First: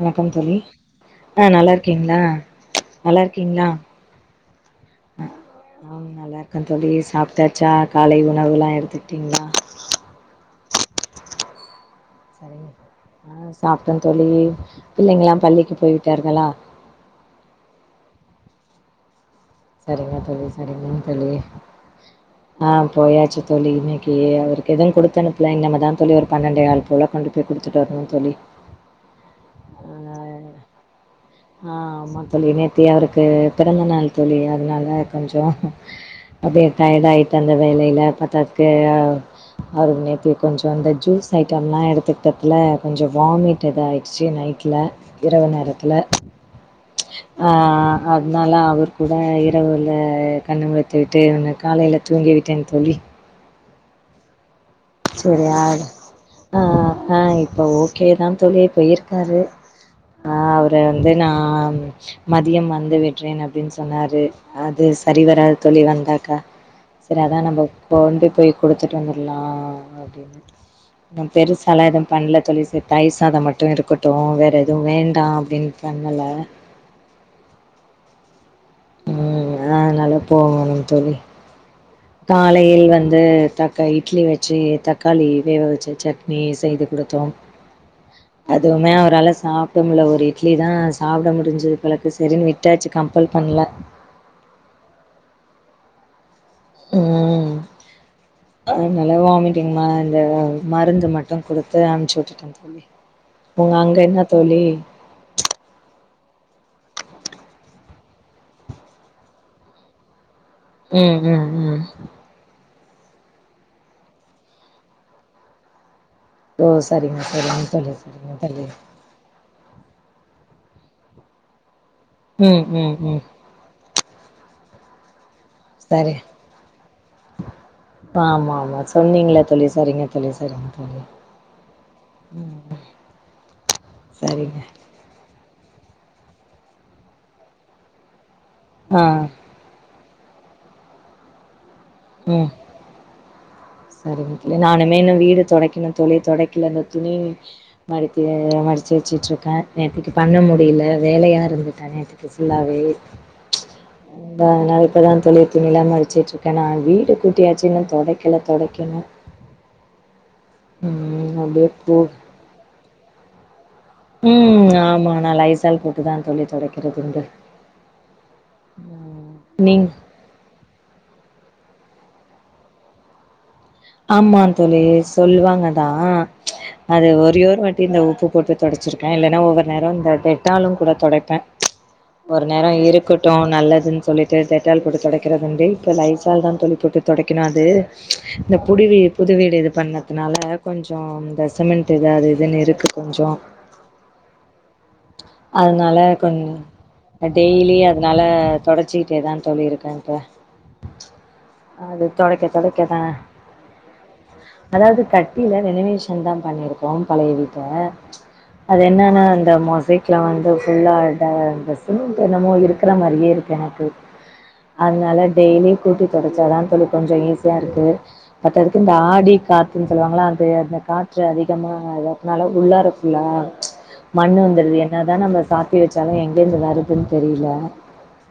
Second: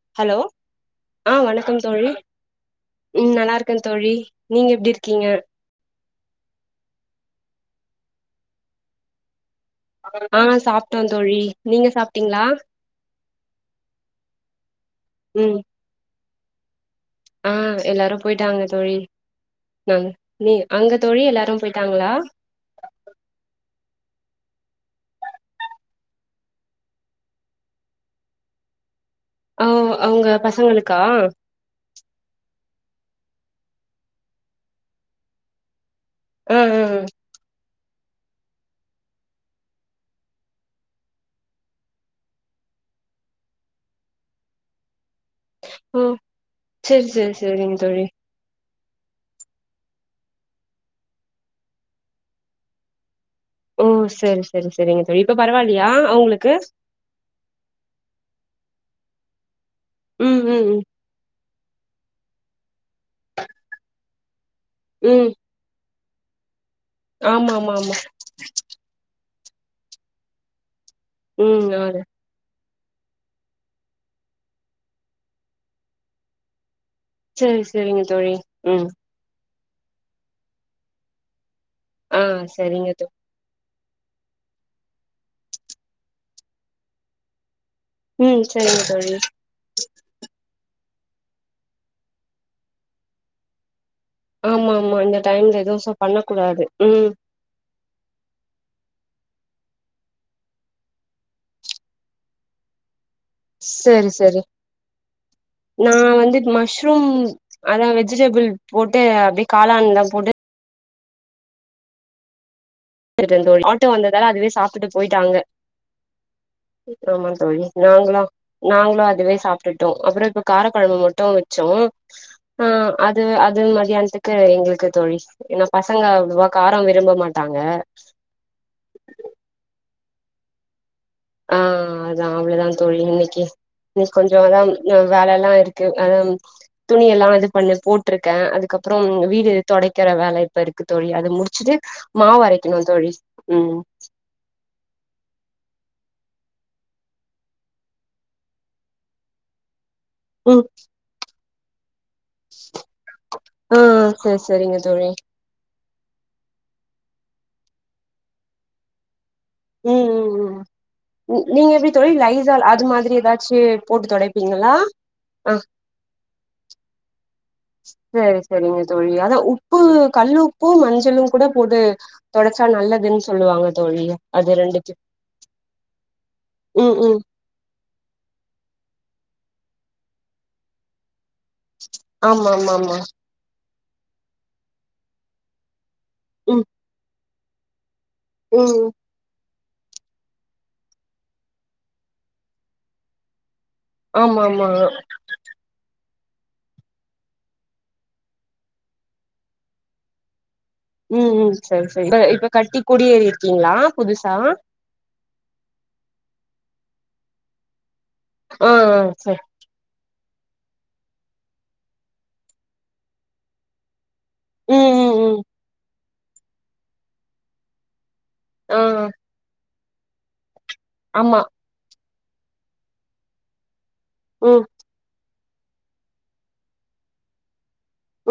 வணக்கம் ஹலோ தோழி ஆ நல்லாருக்கீங்ளா உம் நல்லாருக்கே தோழி நீங்க எப்டிருக்கீங்க ஆம் நல்லா இருக்க தோழி சாப்ட்டாச்சா காலை உணவுலா எடுத்துட்டீங்ளா ஆ சாப்ட்டோ தோழி நீங்க சாப் சரி ஆ சாப்ட்டோ தோழி பிள்ளைங்லா ம் பள்ளிக்கு போய் விட்டார்களா ஆ எல்லாரு போய்டாங்க தோழி நாங்க சரிங்க தோழி நீங்க சரிங்க அங்க தோழி எல்லாரு போயிட்டாங்களா ஆ போயாச்சு தோழி இன்னிக்கு அவருக்கு எது குடுத்த அனுப்புல இன்னமதா தோழி ஒரு பன்னெண்டேகால் போல கொண்டுப் போய் குடுத்துட்டு வர்ணு தோழி ஆ அவங்க ஆ பசங்களுக்கா ஆ ஆமா தோழி நேத்தியே அவருக்கு பிறந்த நாள் தோழி அதனால கொஞ்சோ ஆ அப்டியே ஆ டயர்ட் ஆயிட்ட அந்த வேலைல பத்தாதுக்கு அவ் அவரு நேத்தியே கொஞ்சோ அந்த ஜூஸ் ஐட்டம்லா எடுத்துக்கிட்டத்துல கொஞ்சோ வாமிட் எதாய் ச்சு நைட்ல இரவு நேரத்துல ஓ செரி செரி ம்ச் செரிங்க ஆஆ தோழி அத் னால அவர் கூட இரவுல கண்ணு முழித்து விட்டு இருந்து காலைல தூங்கி விட்டேன் தோழி ஓ சரி சரி சரிங்க தோழி இப்ப பரவால்லையா அவுங்களுக்கு ஆஆ இப்ப ஓகேதா தோழி போயிருக்காரு ஆ ம் ம் அவரு ம் வந் ந்து நா மதியம் வந்து வெட்றேன் அப்டின் சொன்னாரு அது சரி ம் வராத் தோழி வந்தாக்கா செரி அதா ஆமா நம்ப ஆமா ஆமா கொண்டு போய் குடுத்துட்டு வந்துலா அப்டினு ந ம் ஆ பெருசால எதும் பண்ல தோழி சே தயிர் சாதம் மட்டு இருக்கட்டு வேறு எதுவு வேண்டா அப்டின் பண்ணல செரி செரிங்க தோழி ம் ம் அதனால போகணு தோழி ஆ காலையில் செரிங்க தோ வந்து தக் க இட்லி வெச்சு தக்காளி வேக வெச்ச சட்னி செய்து குடுத்தோம் ம் செரிங்க அதுவுமே தோழி அவரால சாப் ட முல்ல ஒரு இட்லி தா சாப்ட முடிஞ்சது போலக்கு சரின்னு விட்டாச்சு கம்பல் பண்ல ஆமா ஆமா இந்த டைம்ல ஏதோச பண்ண கூடாது உம் உம் அதனால வாமிட்டிங் இந்த மருந்து மட்டும் குடுத்து அனுப்ச்சு விட்டுட்டே தோழி உங்க அங்க சேரி என்ன சேரி தோழி நா வந்து மஷ்ரூம் அதா வெஜிடபிள் போட்டு அப்டியே காளான் தா போட்டு உம் உம் உம் ஆட்டோ வந்ததால அதுவே சாப்டுட்டு போயிட்டாங்க ஓ அப்புறோ சரிங்க தோழி சரிங்க நாங்களு சரிங்க தோழி நாங்களு அதுவே சாப்ட் ட்டுட்டோ அப்புற இப்ப காரக்குழம்பு மட்டு வச்சோம் ம் ஆ ம் ம் அது அது மதியானத்து க்கு எங்களுக்கு தோழி ஏன்னா பசங்க சரி அவ்ளவா காரம் விரும்ப மாட்டாங்க ஆமா ஆமா சொன்னீங்கள தோழி சரிங்க தோழி சரிங்க தோழி ஆ அதா அவ்ளதா தோழி இன்னிக்கு இனிக் கொஞ்சோ சரிங்க அதா இன்னு வேலலா இருக்கு அதா துணியெல்லா இது பண்ணி போட்டுருக்க அதுக்கப்புறோ ஆ வீடு தொடைக்கிற வேல இப்ப இருக்கு தோழி அத முடிச்சுட்டு மாவு அரைக்குணு தோழி ம் சரிங் நானுமே இன்னு வீடு தொடைக்கணு‌ தோழி தொடைக்கல இந்த துணி மடித்து மடிச்சு வச்சுட்டு இருக்க நேத்திக்கு பண்ண ம் முடியல வேலயா இருந்துட்ட நேத் ஃபுல்லாவே ஆ செரி அதா செரிங்க இப்பதா தோழி துணிலா மடிச்சுட்டுருக்க நா வீடு கூட்டியாச்சு இன்னும் தொடைக்கல தொடைக்கணு ம் ம் ம் அப்டியே நீங்க எப்படி போ தோழி லைசால் அது மாதிரி எதாச்சு உம் ஆமா நா லைசால் போட்டுதா தோழி தொடைக்கிறது இங்க சேரி சுரிங்க தோழி அத உப்பு நீங் கல் உப்பும் மஞ்சளும் கூட போட்டு தொடைச்சா நல்லதுன் சொல்லுவாங்க தோழி ஆமா அது தோழி ரெண்டுக்கு சொல்லுவாங்க தா ம் அது ம் ஒரே ஒரு வாட்டி இந்த உப்பு போட்டு தொடைச்சிருக்கே இல்லனா ஒவ்வொரு நேரம் இந்த டெட்டாலும் கூட தொடைப்பே ஒரு ஆமா ஆமா நேரம் ஆமா இருக்கட்டும் நல்லதுன் சொல்லிட்டு டெட்டால் போட்டு தொடைக்கிறதுண்டு இப்ப லைசால் தா ம் தோழி போட்டு தொடைக்கிற அது இந்த ம் புடிவி புதுவீடு இது பண்ணதுனால கொஞ்சோ இந்த சிமெண்ட் இது அது இதுன்னு இருக்கு கொஞ்சோ ஆமா ஆமா அதனால கொஞ் டெய்லி அதனால தொடச்சிக்கிட்டேதா தோழி இருக்கே இப்ப ம் ம் சரி சரி அது இப்ப தொடைக்க இப்ப கட்டி தொடைக்க தா குடியேறி இருக்கீங்களா புதுசா அதாவது கட்டி இல்ல எலிவேஷன் தான பண்ணிருக்கோம் பழைய வீட்ட ஆ ஆ அது என்னன்ன சரி அந்த மொசைக் ல வந்து ஃபுல்லா ட சிமெண்ட் என்னமோ இருக்குற மாதிரியே இருக்கு எனக்கு ம் ம் அதனால ம் டெய்லி கூட்டி தொடைச்சாதா தோழி கொஞ்சோ ஈஸியா இருக்கு பத்தாதுக்கு ஆ இந்த ஆடி காத்துன் சொல்லுவாங்கள அது அந்த காற்று ஆமா அதிகமா வள ஃபுல்லா இருக்குல்லா மண்ணு ம் வந்துடுது என் என்ன தா நம்ம சாத்தி வச்சாலும் எங்கேருந்து வருதுன்னு தெரியல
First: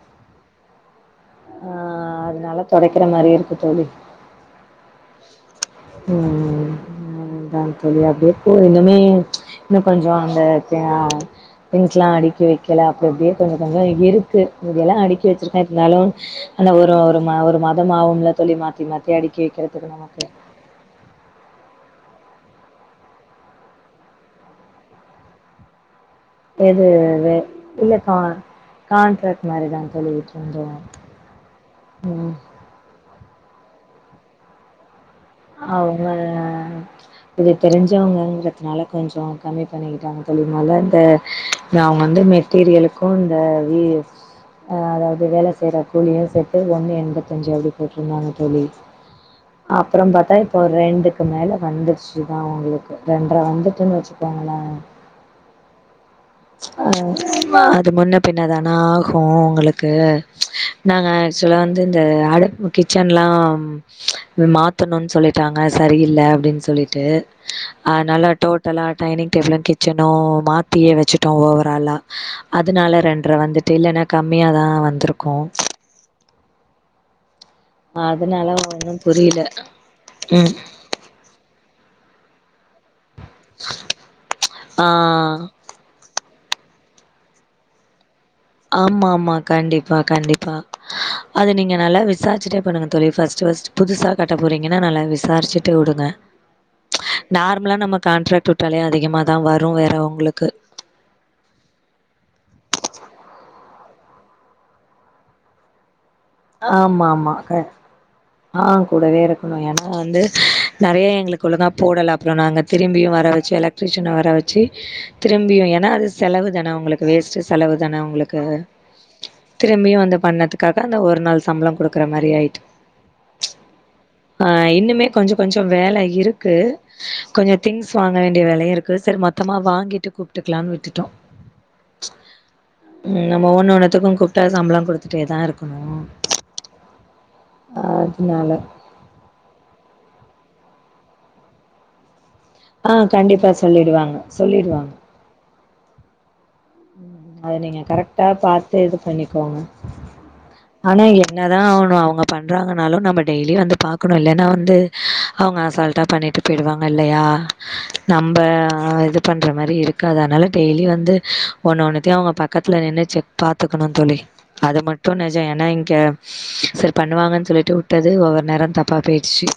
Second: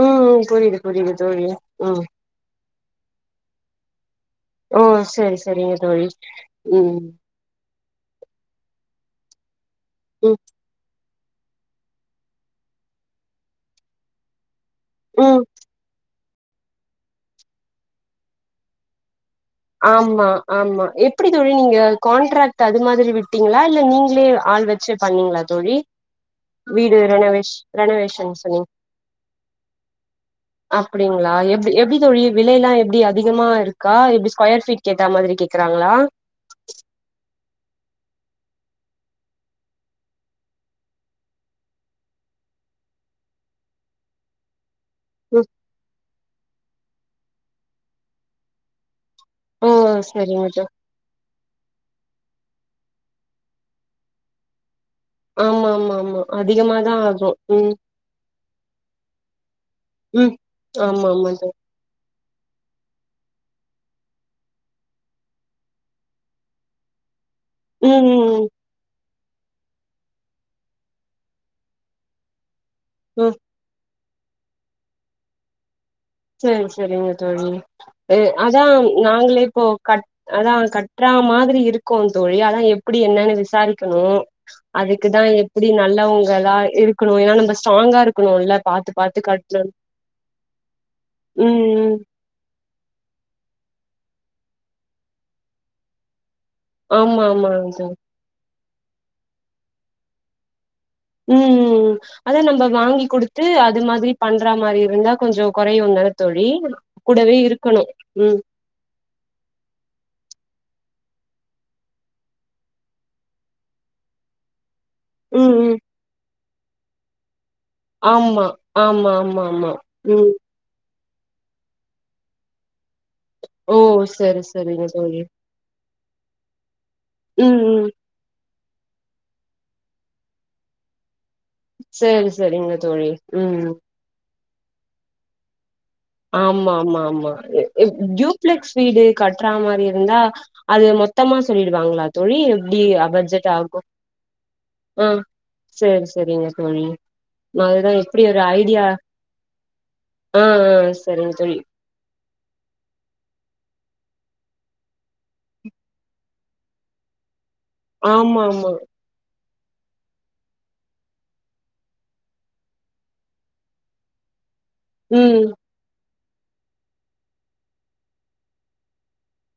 உம் ம் புரியுது புரியுது தோழி ஆ ம் அதனால தொடைக்கிற மாதிரி இருக்கு தோழி உ சரி சரிங்க தோழி உம் சொல்லி அப்டியேப்போ இன்னுமே இன்னு கொஞ்சம் ம் அந்த தே ஆ திங்ஸ்லா அடுக்கி வெக்கல அப்டி அப்டியே கொஞ்ச கொஞ்சோ இருக்கு மீதியெல்லாம் அடுக்கி ம் வச்சுருக்கே இருந்தாலும் அந்த ஒரு ஒரு ஒரு மாதம் ஆஹும்ல தோழி மாத்தி மாத்தி அடுக்கி வைக்கிற ஆம்மா ஆமா எப்டி தோழி நீங்க கான்ட்ராக்ட் அது மாதிரி விட்டீங்களா இல்ல நீங்களே ஆள் வச்சு பண்ணீங்ளா தோழி [inaudible] வீடு வே ரெணவேஷ் இல்ல கா ரெணவேஷன்னு சொன்னிங் கான்ட்ராக்ட் மாரிதா தோழி விட்ருந்தோ அப்டிங்ளா எப் எப்டி தோழி ம் விலை எல்லா எப்டி அதிகமா இருக் கா எப்டி ஸ்கொயர்பீட் கேத்த மாரி கேக் அவுங்க இது தெரிஞ்சவங்கங்கிறதுனால கொஞ்சோ கம்மி பண்ணிக்கிட்டாங்க தோழி நல்ல இந்த அவங்க வந்து மெட் ட்டீரியளுக்கு இந்த வீ ஆஹ் அதாவது ம் வேலை செய்யற கூலியும் சேத்து ஒண்ணு எண்பத்தஞ்சு அப்டி போட்டிருந்தாங்க தோழி ஓ அப்புறம் பாத்தா சரிங்க இப்போ தோழி ஒரு ரெண்டுக் க்கு மேல வந்துடுச்சுதா உங்களுக்கு ரெண்டரை வந்துட்டுன்னு வச்சுக்கோங்களே ஆமா ஆமா ம் அதி அதிகமாதா ஆகு அஹ் மா அது முன்ன பின்ன தான ஆகும் உங்களுக்கு ம் நாங்க ஆமா ஆமா தோழி ஆக்சுவலா வந்து இந்த அடுப்பு கிச்சன்ல்லா மாத் தனும்னு சொல்லிட்டாங்க சரியில்ல அப்டின் சொல்லிட்டு ம் அதனால ம் டோட் டலா டைனிங் டேபிளு கிச்சனு மாத்தியே வச்சுட்டோ ஓவராலா அதனால ம் ரெண்டரை வந்துட்டு இல்லைன்னா கம்மியா தா வந்திருக்கு சேர் செரிங்க தோழி ம் அதனால அதா ஒன்னு நாங்களே புரில இப்போ கட் ம் அதா கட் ட்ற மாதிரி இருக்கும் த தோழி அதான் எப்டி என்னன்னு விசாரிக்கணு அதுக்குதா ஆ எப் டி நல்லவங்களா இருக்கணு ஏன்னா நம்ம ஸ்ட்ராங்கா இருக்கணுல்ல பாத்து ஆமா பாத்து ஆமா கட்ற கண்டிப்பா கண்டிப்பா அது ம் நீங்க ம் நல்லா விசாரிச்சுட்டே பண்ணுங்க தோழி ஃபஸ்ட் ஃபஸ்ட் புதுசா கட்ட போறீங்கன்னா நல்ல விசாரிச்சுட்டு வுடுங்க ஆமா ஆமா நார்மலா தோழி நம்ம கான்ட்ராக்ட் வுட்டாலே அதிகமாதா வரு வேற உங்களுக்கு உம்ம் அத நம்ம வாங்கி கொடுத்து அது மாதிரி பண்ற மாரி இருந்தா கொஞ்சோ குறையுதான தோழி கூடவே இருக்கணு உம் ஆஹ் கூடவே இருக்கணு ஏனா வந்து நெறைய எங்களுக்குள்ளதா போடல அப்புறம் நாங்க திரும்பியும் வர வெச்சு எலக் ட்ரிசியன் வர வெச்சு ம் திரும்பியும் ம் ஏனா அது செலவு தான அவங்களுக்கு வேஸ்ட் செலவு தான அவங்களுக்கு ஆமா ஆமா ஆமா ஆமா திரும்பியும் வந்து ம் பண்ணதுக் காக ஒரு நாள் சம்பளம் கொடுக்கற மாரி ஆயிட்டு ஓ சரி ஆஹ் சரிங்க இன்னுமே தோழி கொஞ்சம் கொஞ்சம் வேலை இருக்கு கொஞ்சோ ம் ம் திங்ஸ் வாங்க வேண்டிய வேலையும் இருக் கு சரி மொத்தமா வாங்கிட்டு கூப்பிட்டுக்கலாம்னு விட்டுட்டோ சரி சரிங்க தோழி உம் ம் விட்டா சம்பளம் கொடுத்துட்டே தா இருக்கணு ஆமா ஆமா ஆமா அதனால டுயூப்ளெக்ஸ் வீடு கட்ற மாரி இருந்தா அது மொத்தமா சொல்லிடுவாங்ளா தோழி எப்டி ஆ கண்டிப்பா பட்ஜெட் ஆகும் சொல்லிடுவாங்க சொல்லிடுவாங்க. ஆஹ் சேரி செரிங்க தோழி அத நீங்க அதுதா எப்டி கரெக்டா ஒரு பாத்து ஐடியா இது அஹ்ஆன் என்னதா அவுரு அவங்க பண்றாங்கன்னாலு நம்ம டெய்லி வந்து பாக்கணும் இல்லைன்னா வந்து அவங்க அசால்டா பண்ணிட்டு போயிடுவாங்க இல்லையா ஆமா நம்ம ஆமா இது பண்ற மாரி இருக்காது அனால டெய்லி வந்து ஒன்னு ஒன்னத்தையும் அவங்க பக்கத்தில நின்னு செக் பாத்துக்கணு தோழி அது மட்டு ம் நெஜம் ஏனா இங்க செரி பண்ணுவாங்கன்னு சொல்லிட்டு வுட்டது ஒவ்வொரு நேரம் தப்பா போயிடுச்சு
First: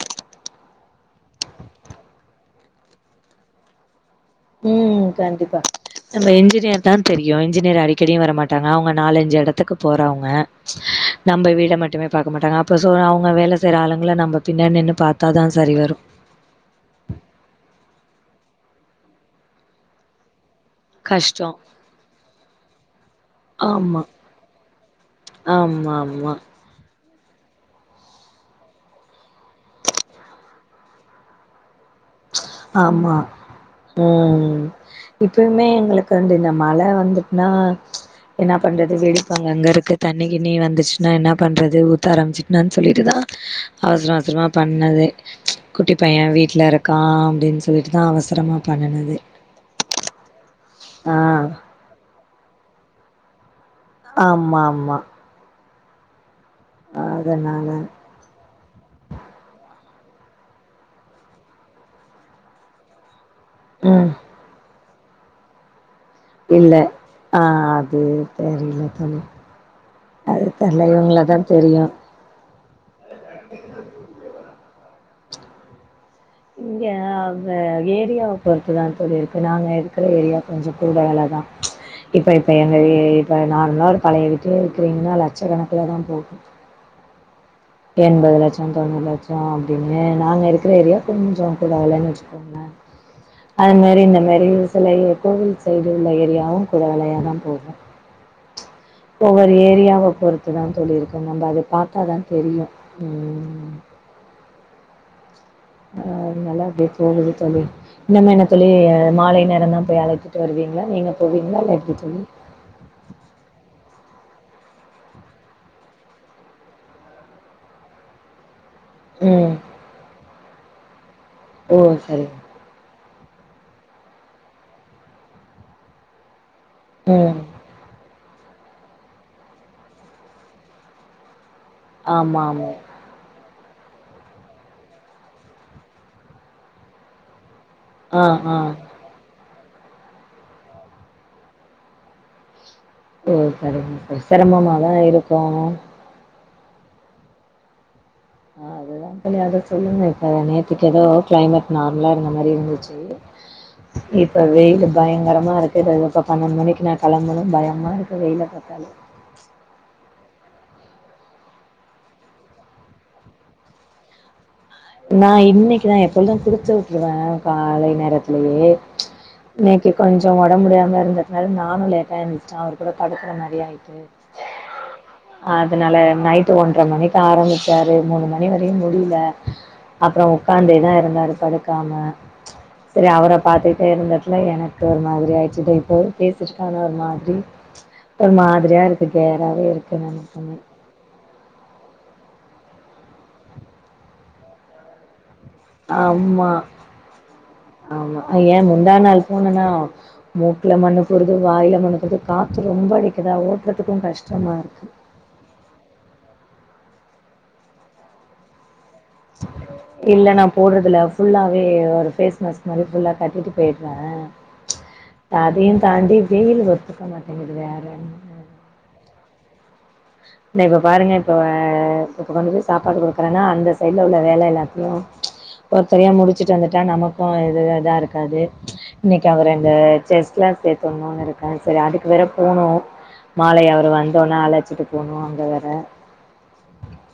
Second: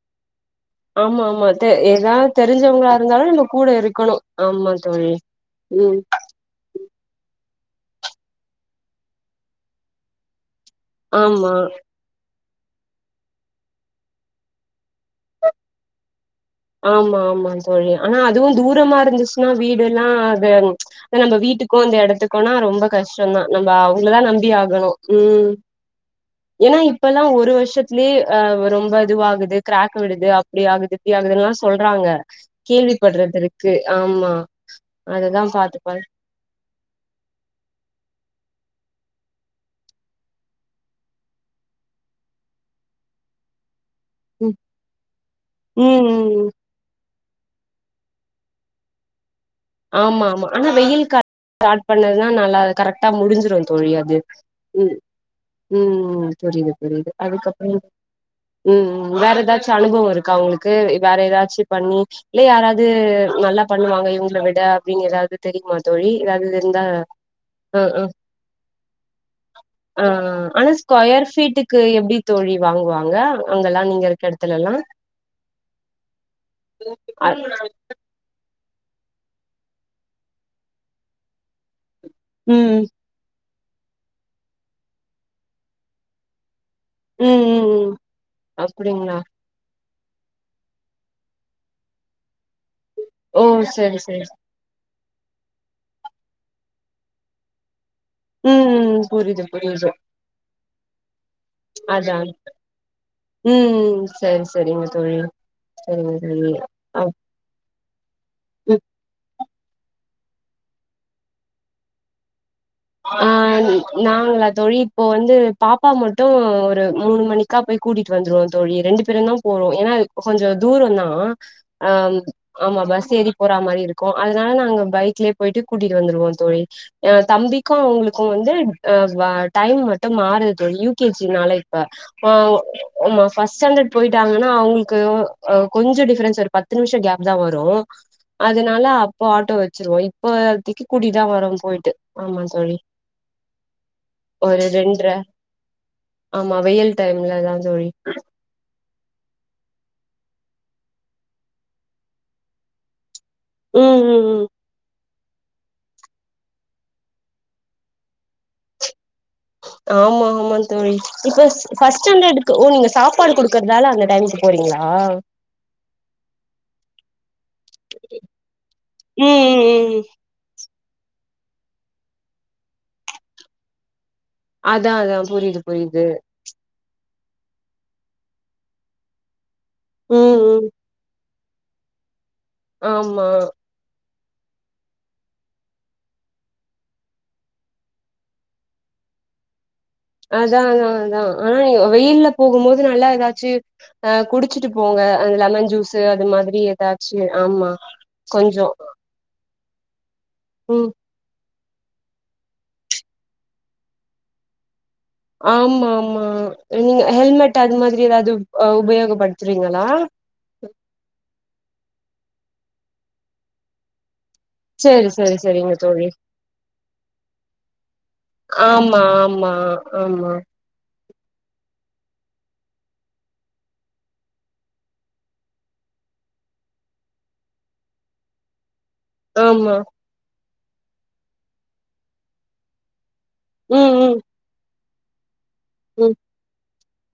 ஆமா ஆமா தெ ஏதாவது தெரிஞ்சவங்களா இருந்தாலு நம்ம கூட இருக்கணு ஆமா உம் தோழி கண்டிப்பா ம் நம்ம என்ஜினியர் தான் தெரியு இன்ஜினியர் அடிக்கடியு வர மாட்டாங்க அவங்க நாலஞ்சு எடத்துக்கு போறாவங்க ம்ச் நம்ப ஆமா வீட மட்டுமே பாக்க மாட்டாங்க அப் இப்ப சொல்ற அவங்க வேல செய்யிற ஆளுங்கள நம்ப பின்னாடி நின்னு பாத்தா தா சரி வரு ஆமா ஆமாங் தோழி அனா அதுவு தூரமா இருந்துச்சுன்னா வீடுலா அதும் ம்ச் அ நம்ப கஷ்டோ வீட்டுக்கு இந்த எடத்துக்குனா ரொம்ப கஷ்டோதா நம்ப ஆமா அவங்களதா நம்பி ஆகணு ம் ஆமா ஆமா ஏன்னா இப்பல்லா ஒரு வருஷத்துலேயே அ ஒரு ரொம்ப இதுவாகுது கிராக் விடுது அப்டி ஆகுது இப்டி ஆகுது எல்லா சொல்றாங்க கேள்வி ஆமா. படுறது இருக்கு ஆமா ம். அததா இப்பயுமே பாத்து பாத் எங்களுக்கு வந்து இந்த மழ வந்துட்னா ம்ச் என்னா பண்ணுறது வேடிப்பாங்கங்க இருக்கு தண்ணி கிண்ணி வந்துச்சுனா என்னா பண்ணுறது ஊத்த ஆரம்மிச்சிட்னான் சொல்லிட்டு தா அவசரோ அவசரமா ம் பண்ணதே ம்ச் குட்டி ம் ம் பையன் ம். வீட்ல இருக் கா அப்டின்னு சொல்லிட்டு தா அவசரமா பண்ணுனதே ஆமா ஆமா ஆனா வெயில் காட் காட் பண்ணதுதா நல்லா கரெக்டா முடிஞ்சிரு அத் தோழி அது ஆமா ம் ஆமா. ம்ம் புரியுது புரியுது அதனால அதுக்கப்றோ உம்ம் வேற ஏதாச்சும் அனுபவம் இருக்கா உங்களுக்கு வேற ஏதாச்சும் பண்ணி இல்ல யாராது நல்லா பண்ணுவாங்க ம் இவங்கள விட அப்டின்னு ஏதாவது தெரியுமாத் தோழி எதாவது இல்ல. இருந்தா ஆ ம் அது ம் தெரில தோழி. ஆஆ அது ஆனா தெர்ல இவங்கள ஸ்கொயர் தான் ஃபீட்டுக்கு தெரியு. எப்டி தோழி வாங்குவாங்க அங்கல்லா நீங்க இருக்க எடத்துலெல்லா இங்க அவுங்க ஏரியாவ் பொறுத்து தா தோழி இருக்கோ நாங்க இருக்கிற ஏரியா கொஞ்சோ கூட வெல தா ம்ச் இப்ப இப்ப எங்க ம் வீட் ப்ப நார்மலா ஒரு பழைய வீட்லயே இருக்கிறீங்னா லட்சக்கணக்குல தா போகு ம் ம் ம் எண்பது லட்சோ தொண்ணூறு அப்டிங்களா லட்சோ ஆப் துமே நாங்க இருக்கிற ஏரியா கொஞ்சோ கூட வெலன்னு வச்சுக்கோங்களே ஓ அது சரி மாரி இந்த சரி மாரி சில ஏ கோவில் சைடு உள்ள ஏரியாவு கூட வெலையாதா போகு ம் ம் ம் ஒவ்வொரு ஏரியாவ பொறுத்துதா தோழி இருக்கு நம்ப அத பாத்தாதா அதா தெரியு ம் சேரி சேரிங்க தோழி சரிங்க அ தோழி அதனால அப்டியே அ போகுது தோழி இன்னும் என்ன தோழி அ மாலை நேரோ தா போய் அழைத்துட்டு வருவீங்களா நீங்க போவீங்களா இல்ல எப்டி தோழி ஆ நாங்களா தோழி இப்போ வந்து பாப்பா மட்டு ஒரு மூணு மணி க்க போய் கூட்டிட் வந்துருவோ தோழி ரெண்டு பேருந்தா ம். போறோ ஏனா கொஞ்ச தூரந்தா ஓ! அ சரிங்க. ஆமா பஸ் ஏறி போற மாரி இருக்கு அதனால நாங்க பைக்லயே போயிட்டு கூட்டிட்டு வந்துருவோ தோழி ம். தம்பிக்கு அவங்களுக்கு வந்து டைம் மட்டு மாறுது தோழி யூ கே ஜி னால அ ஆமா, ஆமா. ஃபஸ் ஸ்டாண்டர் போயிட்டாங்கன்னா அவங்களுக்கு கொஞ்ச டிஃபரன்ஸ் ஒரு பத்து நிமிஷ கேப் தா வரு ஆ, ஆ. அதுனால அப்போ ஆட்டோ வச்சிருவோ இப்போதைக்கு கூட்டிதா வருவோ போய்ட்டு ஆமா தோழி ஓ சரிங்க ஒரு செரமமாதா ரெண்ட்ர இருக்கு ஆமா வெயில் டைம்ல அதா தோழி அதுதா அத சொல்லுங்க இப்ப நேத்துக்கு எதோ க்ளைமேட் நார்மலா இருந்த மாரி இருந்துச்சு ம் ம் இப்ப ம் வெயிலு பயங்கரமா இருக்குது இப்போ பன்னெண்டு மணிக்கு நா கெளம்பணும் பயமா இருக்கு வெயில பாத்தா ஆமா ஆமா தோழி இப்ப ஃபஸ்ட் ஸ்டாண்டர்கு ஓ நீங்க சாப்பாடு குடுக்குறதால அந்த டைமுக்கு போறீங்ளா நா இன்னைக்குதா எப்பொழுது குடுத்து வுட்ருவே காலை நேரத்திலயே ம் ம் இன்னைக்கு ம் கொஞ்ச கொஞ்ச ஒடம்பு முடியாம இருந்ததுனால நானு லேட்டா எந்துருச்சே அவரு கூட படுக்குற மாரி ஆயிட்டு அதா அதா புரியுது அதனால புரியுது நைட்டு ஒன்ற மணிக்கு ஆரம்பிச்சாரு மூணு மணி வரையு முடில அப்ற ம் ம் உக்காந்தேதா இருந்தாரு படுக்காம சரி ஆமா அவர பாத்துட்டே இருந்ததுல எனக்கு ஒரு மாரி ஆய்ச்சு இப்போ பேசிக்கான ஒரு மாதிரி ஒரு மாதிரியா இருக்கு கேராவே இருக்கு நமக்குமே அதா அதா அதா ஆனா நீ வெயில்ல போகும் போது நல்லா எதாச்சு அ குடிச்சுட்டு போங்க அந்த லெமன் ஜூஸு அது ஆமா மாதிரி ஏதாச்சு ஆமா ஆமா கொஞ்சோ ஏன் முந்தா நாள் போனனா மூக்குல ம் மண்ணு டுது வாயில மண்ணு போது காத்து ரொம்ப அடிக்குதா ஓட்றதுக்கு கஷ்டமா இருக்குது ஆமா ஆமா நீங்க ஹெல்மெட் அது மாதிரி எதாவது உபயோக இல்லனா போட்றதில்ல ஃபுல்லாவே ஒரு ஃபேஸ் மாஸ்க் மாரி ஃபுல்லா கட்டிட்டு போய்ட்ற சேரி சேரி அதையு சேரிங்க தோழி தாண்டி வெயில் ஒத்துக்க மாட்டேங்குது வேற ஆமா ஆமா ஆமா இப்போ பாருங்க இப்போ இப்போ கொண்டு போய் சாப்பாடு குடுக்குறேன்னா அந்த சைட்ல உள்ள வேல எல்லாத்தையு ஒருத்தரையா முடிச்சுட்டு வந்துட்டா நமக்கு இது இதா இருக்காது இன்னைக்கு அவர் ரெண்டு ஆமா செஸ்லா சேத்துணுனு இருக்கே சரி அதுக்கு வேற போணு மாலை அவர் ம் ம் வந்தோனே அழைச்சிட்டு போணு அங்க வேற ம்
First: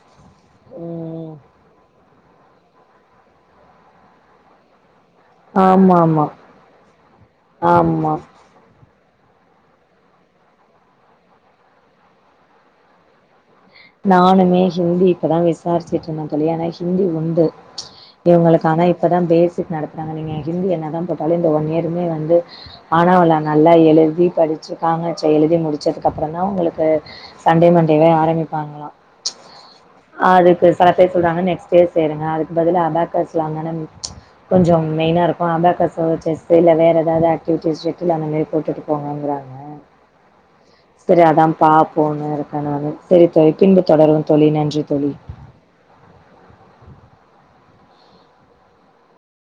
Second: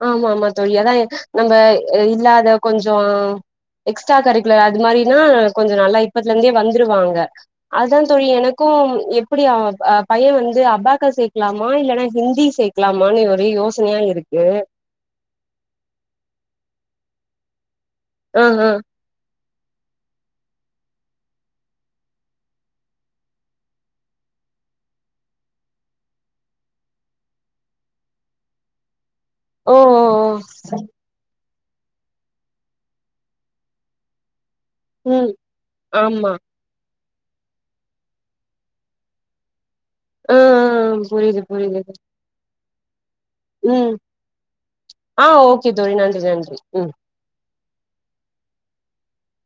ஆமா ஆமா தோழி அதா நம்ம இல்லாத கொஞ்சோ எக்ஸ்ட்ரா கரிக்குலர் அது மாரி ம் கொஞ்சோ நல்லா ஆமா ஆமா இப்பதுல இருந்தே வந்துருவாங்க அதுதா ஆமா தோழி எனக் க்கு எப்டி பையன வந்து அபாக்கஸ் சேக்கலாமா இல்லன்னா ஹிந்தி சேக்கலாமான் ஐயயோ ஸ் நானுமே ஹிந்தி இப்பதா விசாரிச்சுட்டு இருந்தே தோழி ஏன்னா ஹிந்தி உண்டு ஆ இவங்களுக்கு ஆ ஆனா இப்போதா பேசிக் நடத்துறாங்க நீங்க ஹிந்தி என்னதா போட்டாலு இந்த ஒன் இயருமே வந்து ஆனா அவள நல்லா எழுதி படிச்சு கா ங் கா ச எழுதி முடிச்சதுக்கு அப்பறம்தா உங்களுக்கு சண்டே மண்டேவே ஆரம்பிப்பாங்களா ஓ ஓ ஓ அதுக்கு சில பேர் சொல்றாங்க நெக்ஸ்ட் பே சேருங்க அதுக்கு பதில் அபாக்கர்ஸ்ல அங்கனம் கொஞ்சோ மெயினா ம் இருக்கு அபாக்கஸ் ஆமா செஸ்ஸு இல்ல வேற எதாவது ஆக்டிவிட்டிஸ் செட்டில் அந்தமாரி கூட்டிட்டு போங்கங்றாங்க ஆ ஆ செ ரி புரியுது அதா புரியுது பாப்போனு இருக் [inaudible] செரி தோழி பின்பு ம் தொடருவோ தோழி நன்றி தோழி [inaudible] தோழி நன்றி நன்றி ம்